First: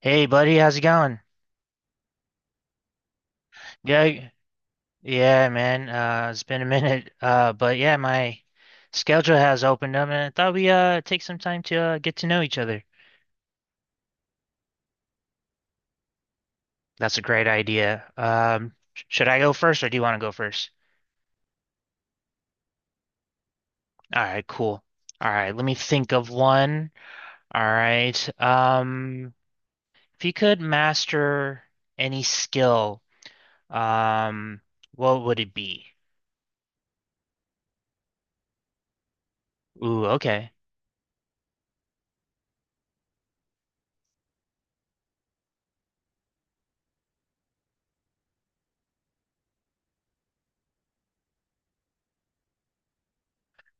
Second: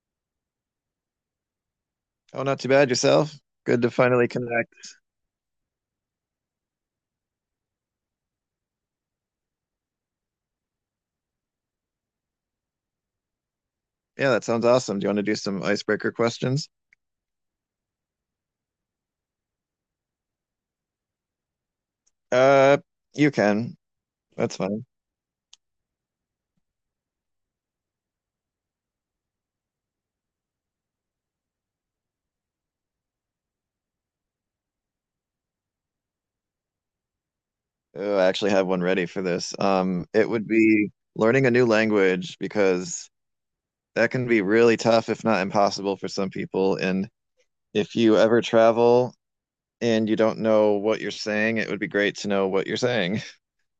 Hey buddy, how's it going? Oh, not too bad yourself. Good to finally Yeah, connect. yeah, man. It's been a minute. But yeah, my schedule has opened up, and I thought we take some time to get to know each other. Yeah, that sounds awesome. Do you want to do some icebreaker questions? That's a great idea. Should I go first, or do you want to go first? Uh, you can. All right, That's cool. fine. All right, let me think of one. All right. If you could master any skill, um, what would it be? Oh, I actually have one ready for this. Ooh, It would okay. be learning a new language because that can be really tough, if not impossible, for some people. And if you ever travel and you don't know what you're saying, it would be great to know what you're saying.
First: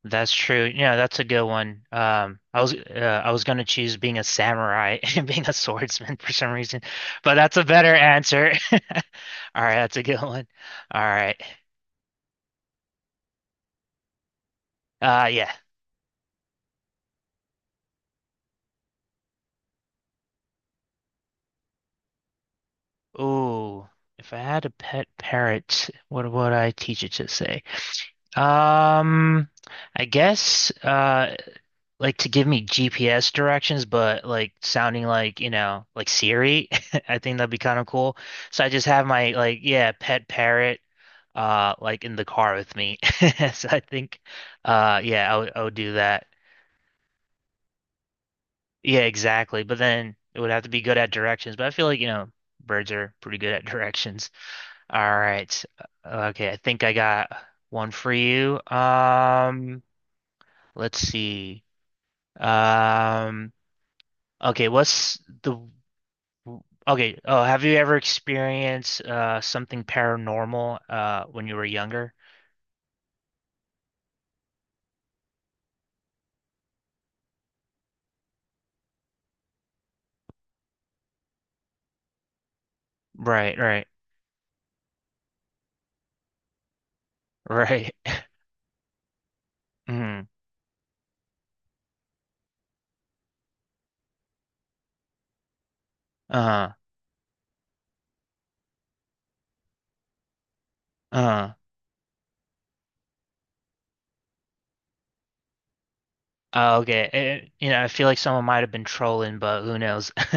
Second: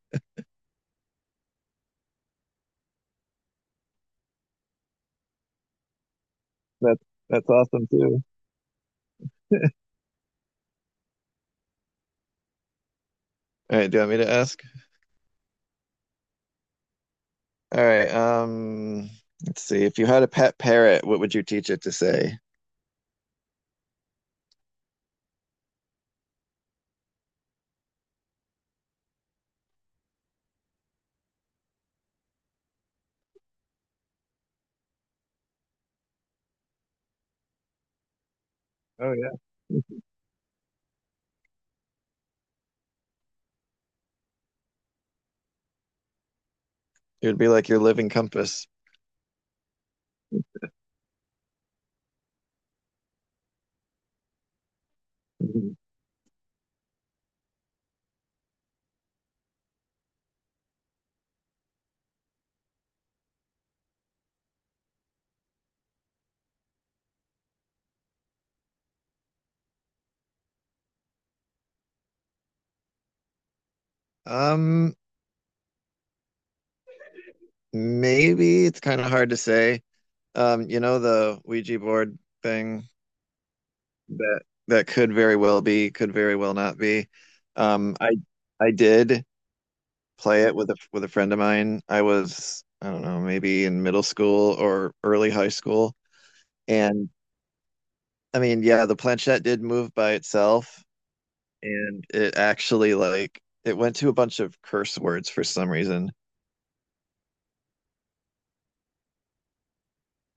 That's true. Yeah, that's a good one. I was gonna choose being a samurai and being a swordsman for some reason, That's but that's that's a awesome better too. answer. All right, that's a good one. All right. All right, do you want me to ask? Yeah. All right, let's see. If you had a pet parrot, what would you teach it to say? Ooh, if I had a pet parrot, what would I teach it to say? Um, I guess. Uh, like to give me GPS directions, but like sounding like, you know, like Siri. I think that'd be kind of cool. So I just have Oh yeah. my like, yeah, pet parrot like in the car with me. So I think yeah, I would do that. It would be like your living compass. Yeah, exactly. But then it would have to be good at directions, but I feel like, you know, birds are pretty good at directions. All right. Mm-hmm. Okay, I think I got one for you. Let's see. Um, okay, what's the Okay, have you ever experienced something paranormal when you were younger? Um, Maybe it's kind of hard to say. You know the Ouija board thing, Right, right, that that could very well be, could very well not be. right. Um, I I did Mm, play it with a friend of mine. I was, I don't know, maybe in middle school or early high school. uh, And I mean, yeah, the planchette did move by itself, uh, and it actually like it went to a bunch of curse words for some reason. Okay. You know, I feel like someone might have been trolling, but who knows?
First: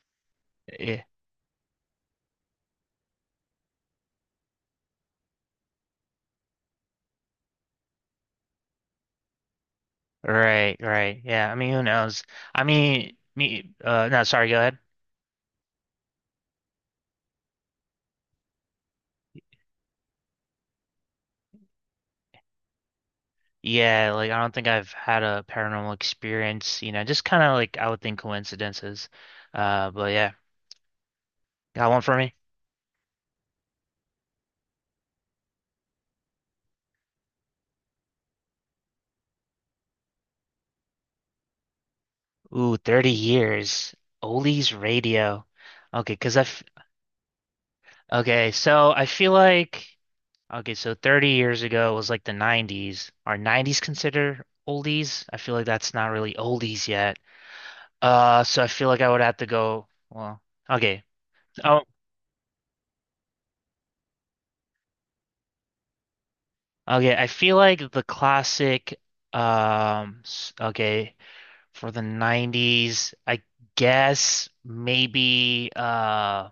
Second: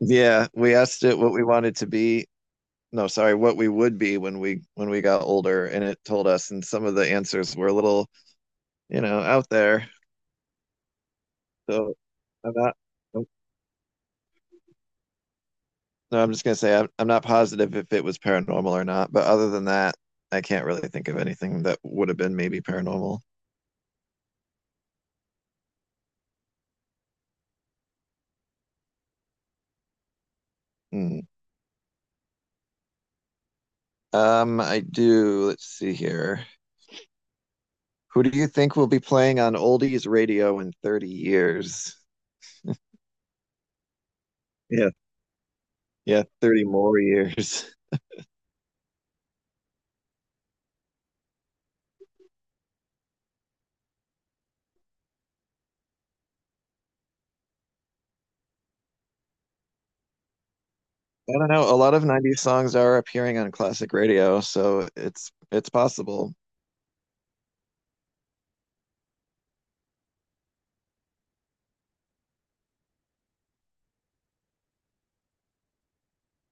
Yeah, we Yeah, asked it what we wanted to be. No, sorry, what we would be when we got older, and it told us. And some of the answers were a little, you know, out there. right, right. Yeah, I mean, who So knows? I'm I not. mean, Nope, me. No, sorry. Go ahead. No, I'm just gonna say I'm not positive if it was paranormal or not. But other than that, I can't really think of anything that would have been maybe paranormal. Yeah, like I don't think I've had a paranormal experience. You know, just kind of like I would think coincidences. But yeah, Hmm. got one for me. I do. Let's see here. Who do you think will be playing on oldies radio in 30 years? Ooh, 30 years. Ollie's Yeah, radio. Okay, yeah, cause I f 30 more years. okay, so I feel like okay, so 30 years ago was like the 90s. Are 90s considered oldies? I feel like that's not really oldies yet. So I feel like I would have to go, well, okay. I don't know. A Oh, lot of 90s songs are appearing on classic radio, so it's possible. okay, I feel like okay, for the 90s, I guess maybe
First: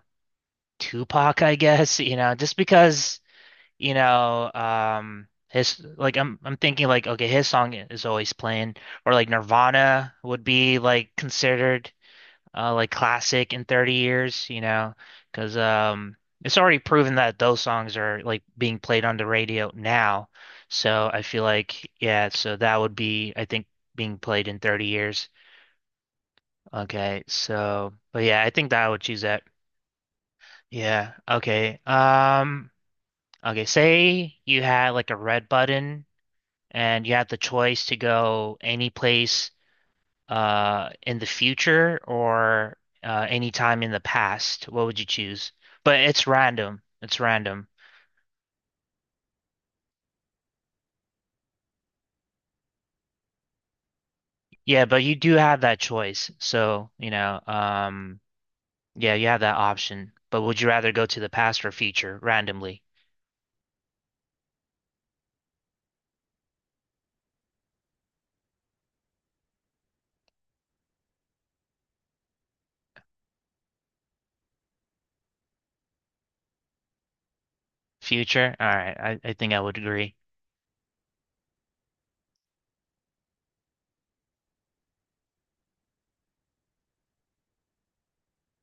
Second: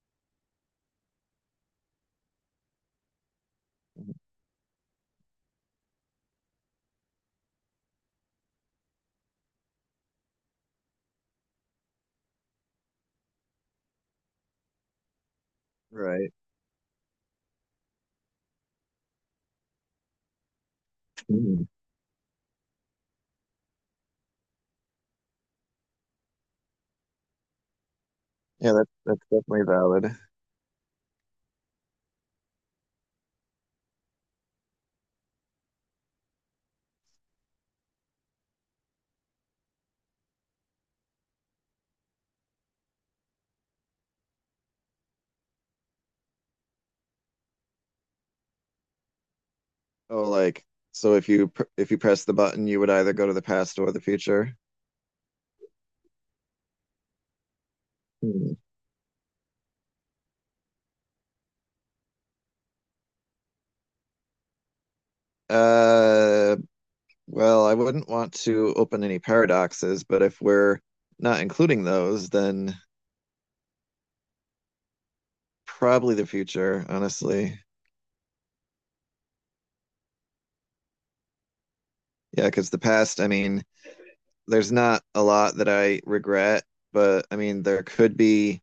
Tupac, I guess, you know, just because you know, his like I'm thinking like okay, his song is always playing or like Nirvana would be like considered like classic in 30 years, you know, because um Right. it's already proven that those songs are like being played on the radio now. So I feel Hmm. like yeah, so that would be I think being played in 30 years. Okay. So but yeah, I think Yeah, that I that's would choose that's that. definitely valid. Yeah. Okay. Um, okay, say you had like a red button and you have the choice to go any place in the future or any time in the past, what would you choose? But it's random. It's random. Oh, like so if you pr if you press the button, you would either go to the past or the future. Yeah, but you do have that choice. So, you know, Hmm. yeah, you have that option. But would you rather go to the past or future randomly? Uh, well, I wouldn't want to open any paradoxes, but if we're not including those, then probably the future, honestly. Future? All right. I think I would agree. Yeah, because the past, I mean, there's not a lot that I regret, but I mean, there could be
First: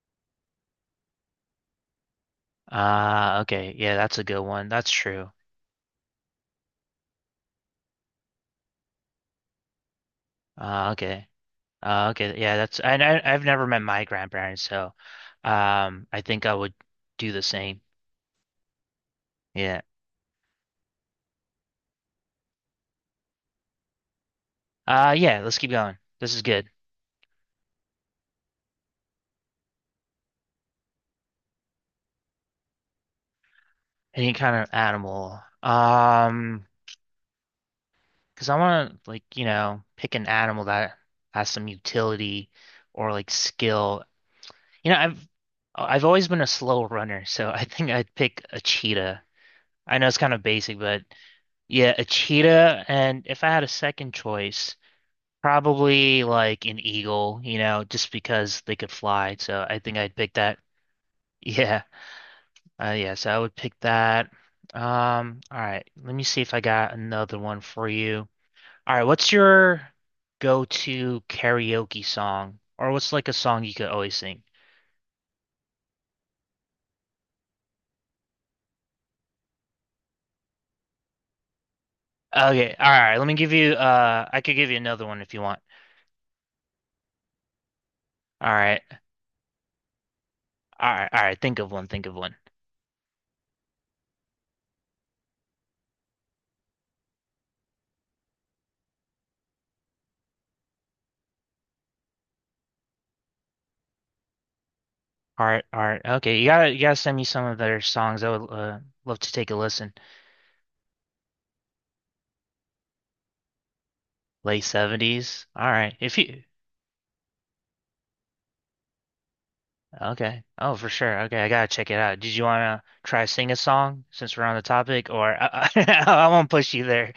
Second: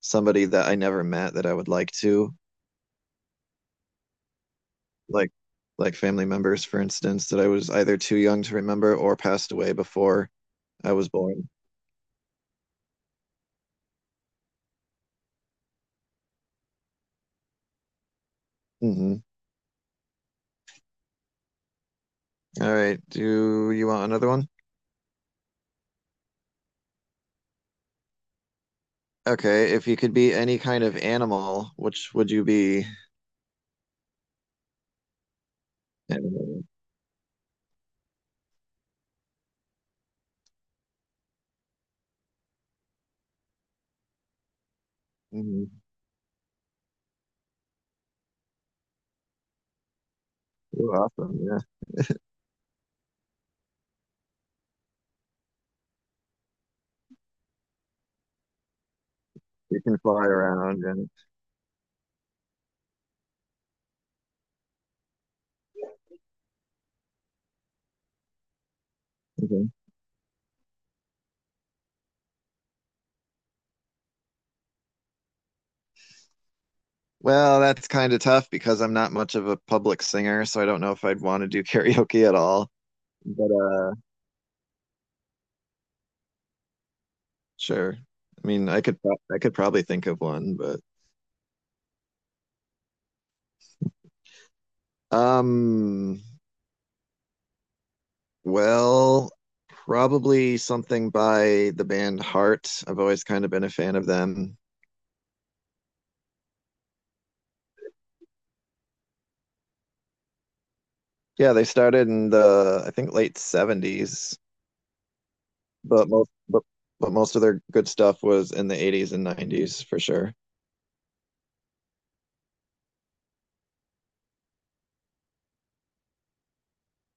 somebody that I never met that I would like to, Uh, okay. Yeah, that's a good one. That's like true. like family members, for instance, that I was either too young to remember or passed away before Uh, I was okay. born. Okay, yeah, that's and I've never met my grandparents, so I think I would do the same. Hmm. Yeah. All right. Do you want another one? Yeah. Let's keep going. This is good. Okay. If you could be any kind of animal, which would you be? Any kind of animal. And Because I want to like you know pick an animal that has some utility or like skill. You know, mhm. I've always been a slow runner, so I think I'd pick a cheetah. I know it's kind of basic, You're but awesome. Yeah. yeah, a cheetah. And if I had a second choice. Probably like an eagle, you know, just because they could fly. So I You think can I'd fly pick that. around and Yeah. Yeah. So I would pick that. All right. Let me see if I got another one for you. All right. What's mhm. your go-to karaoke song? Or what's like a song you could always sing? Well, that's kind of tough because I'm not much of a public singer, so I don't know if I'd want to do karaoke at all. Okay. All right. Let me But give you, uh I could give you another one if you want. sure. I All mean, right. I could probably think of one, but All right. All right. Think of one. Think of one. um, well, probably something by the band Heart. I've always kind of been a fan of them. All right. All right. Okay. You gotta send me some of their songs. I would, love to take a listen. Yeah, they started in the, I think, late 70s, Late 70s. All right. but If most you but, but most of their good stuff was in the 80s and 90s for sure. okay. Oh, for sure. Okay, I gotta check it out. Did you wanna try sing a song since we're on the topic, or I won't push you there.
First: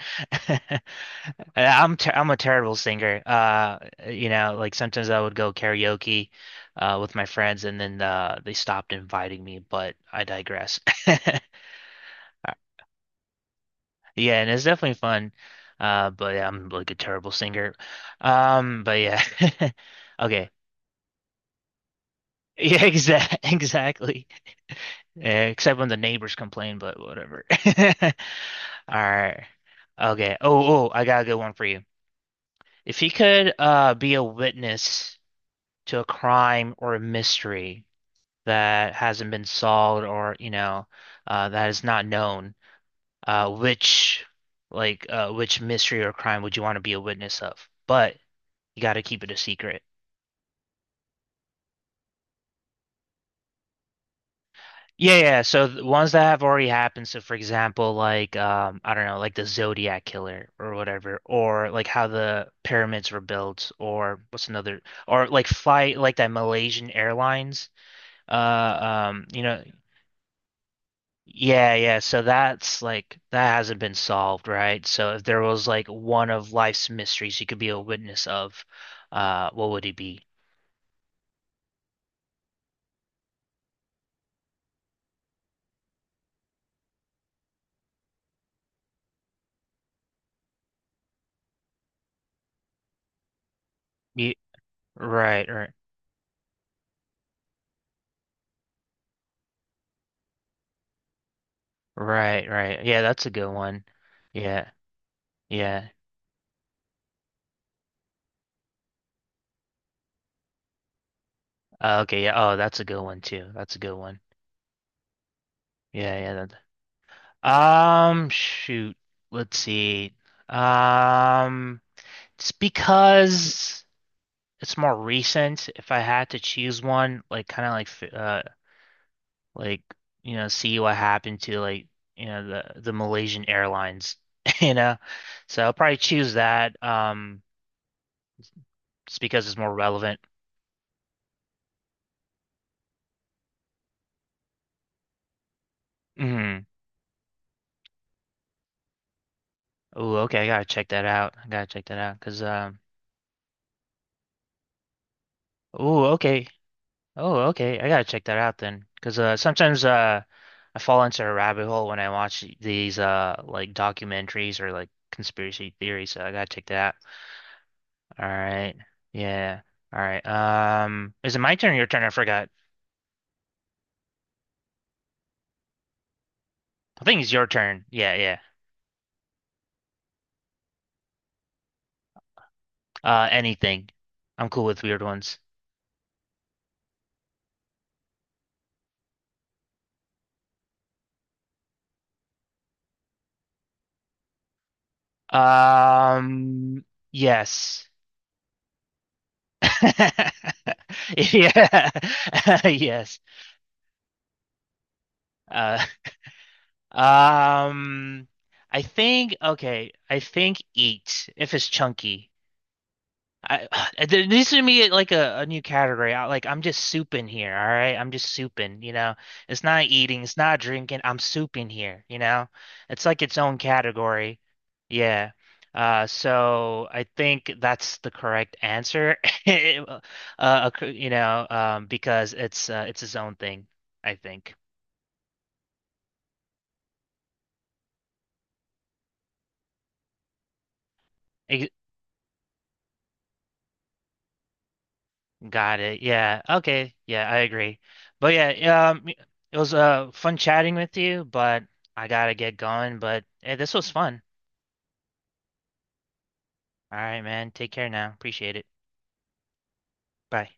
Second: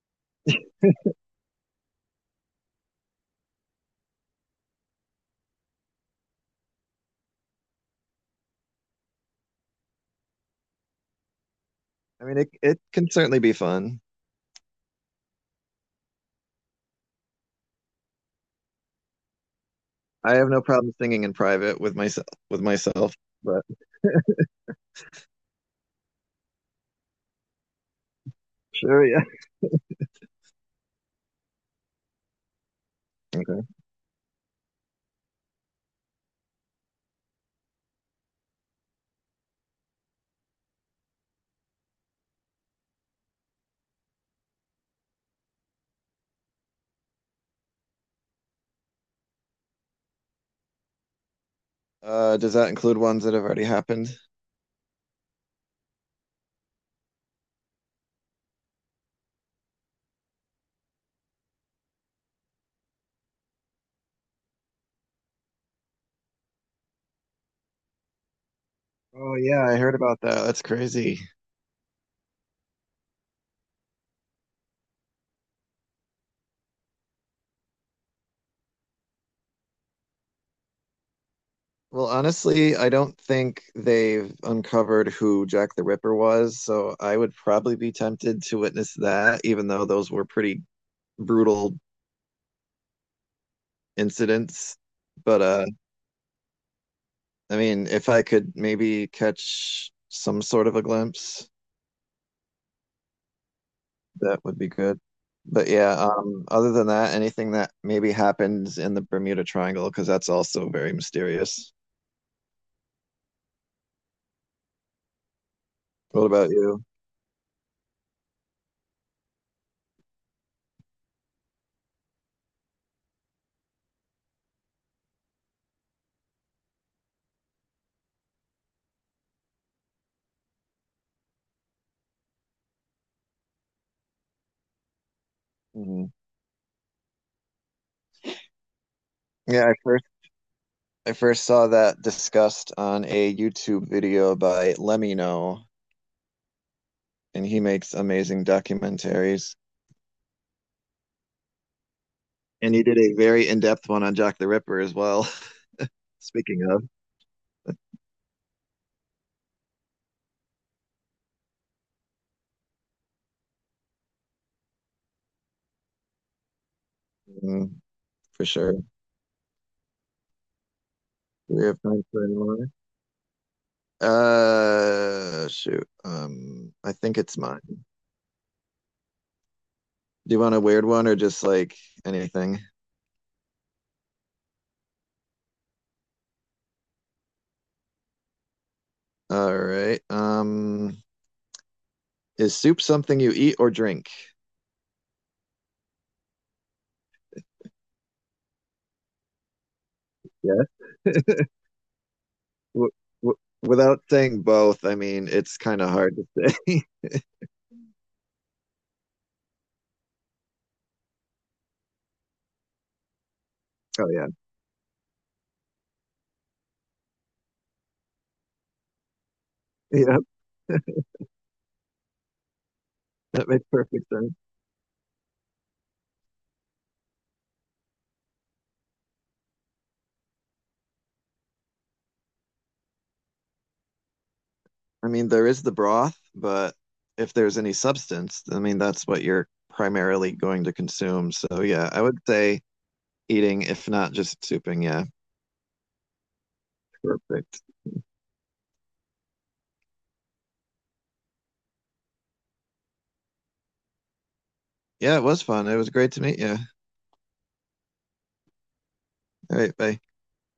I'm a terrible singer. You know, like sometimes I would go karaoke, with my friends, and then they stopped inviting me. But I digress. I mean, it can certainly be fun. Yeah, and it's definitely fun. But yeah, I'm like a terrible singer. But yeah. I Okay. have no problem singing in private with Yeah, myself, exact but Exactly. Yeah, except when the neighbors complain, but whatever. All sure, yeah. right. Okay. Oh, oh, I got a good one for you. If you could Okay. Be a witness to a crime or a mystery that hasn't been solved or, you know, that is not known, uh which which mystery or crime would you want to be a witness of? But you got to keep it a secret. Does that include ones that have already happened? Yeah, yeah. So the ones that have already happened. So for example, like I don't know, like the Zodiac Killer or whatever, or like how the pyramids were built, or like fly like that Malaysian Airlines. Uh, Oh you know, yeah, I heard about that. That's crazy. yeah, yeah. So that's like that hasn't been solved, right? So if there was like one of life's mysteries, you could be a witness of, what would it be? Well, honestly, I don't think they've uncovered who Jack the Ripper was, so I would probably be tempted to witness that, even though those were pretty brutal You, incidents. But right, right, I mean, if I could maybe catch some sort of a glimpse, right, right. Yeah, that's a good one. that would be Yeah, good. But yeah. yeah, other than that, anything that maybe happens in the Bermuda Triangle, because that's also very mysterious. Okay, yeah. Oh, that's a good one too. That's a good one. Yeah, What yeah. about you? That, shoot. Let's see. Um, it's because it's more recent. If I had to choose one, like you know, see what happened to like you know the Malaysian Airlines, you know. So I'll probably Mhm. choose that. Just because it's Yeah, more I first. relevant. I first saw that discussed on a YouTube video by Lemino, Mm. and he makes amazing documentaries. Oh, okay. I gotta check that out. I gotta check that out because And um. he did a very in-depth one on Jack the Ripper as well. Oh, okay. Speaking of, Oh, okay. I gotta check that out then, because sometimes I fall into a rabbit hole when I watch these like documentaries or like conspiracy theories. So I gotta check that out. mm, All for sure. right. Do Yeah. All right. Is it my we turn or have your turn? time I for any forgot. more? Shoot. I I think think it's it's your mine. Do turn. Yeah, yeah. you want a weird one or just like anything? Anything. I'm cool with weird ones. All right. Is soup something you eat or drink? Um, yes. Yeah. Yeah. w- Yes. w- Without saying both, I mean, it's Uh, kind of hard to say. Um, I think okay. I think eat if it's chunky. I Oh, there yeah. needs to be like a new category. Like I'm just souping here. All right, I'm just souping. You know, it's not Yeah, eating. It's not drinking. I'm souping here. You know, it's like its that own makes perfect sense. category. Yeah. So I think that's the correct answer. You know, because it's its own thing, I think. I mean, there is the broth, but if there's any substance, I mean, that's what you're primarily going to consume. So, yeah, I would say eating, if not just souping. Yeah, Got it. Yeah. Okay. Yeah, I perfect. agree. But yeah, it was fun chatting with you, but I gotta get going. But hey, this was fun. Yeah, it was fun. It was great to meet you. All right, man. Take care now. Appreciate it. All right, bye. Bye.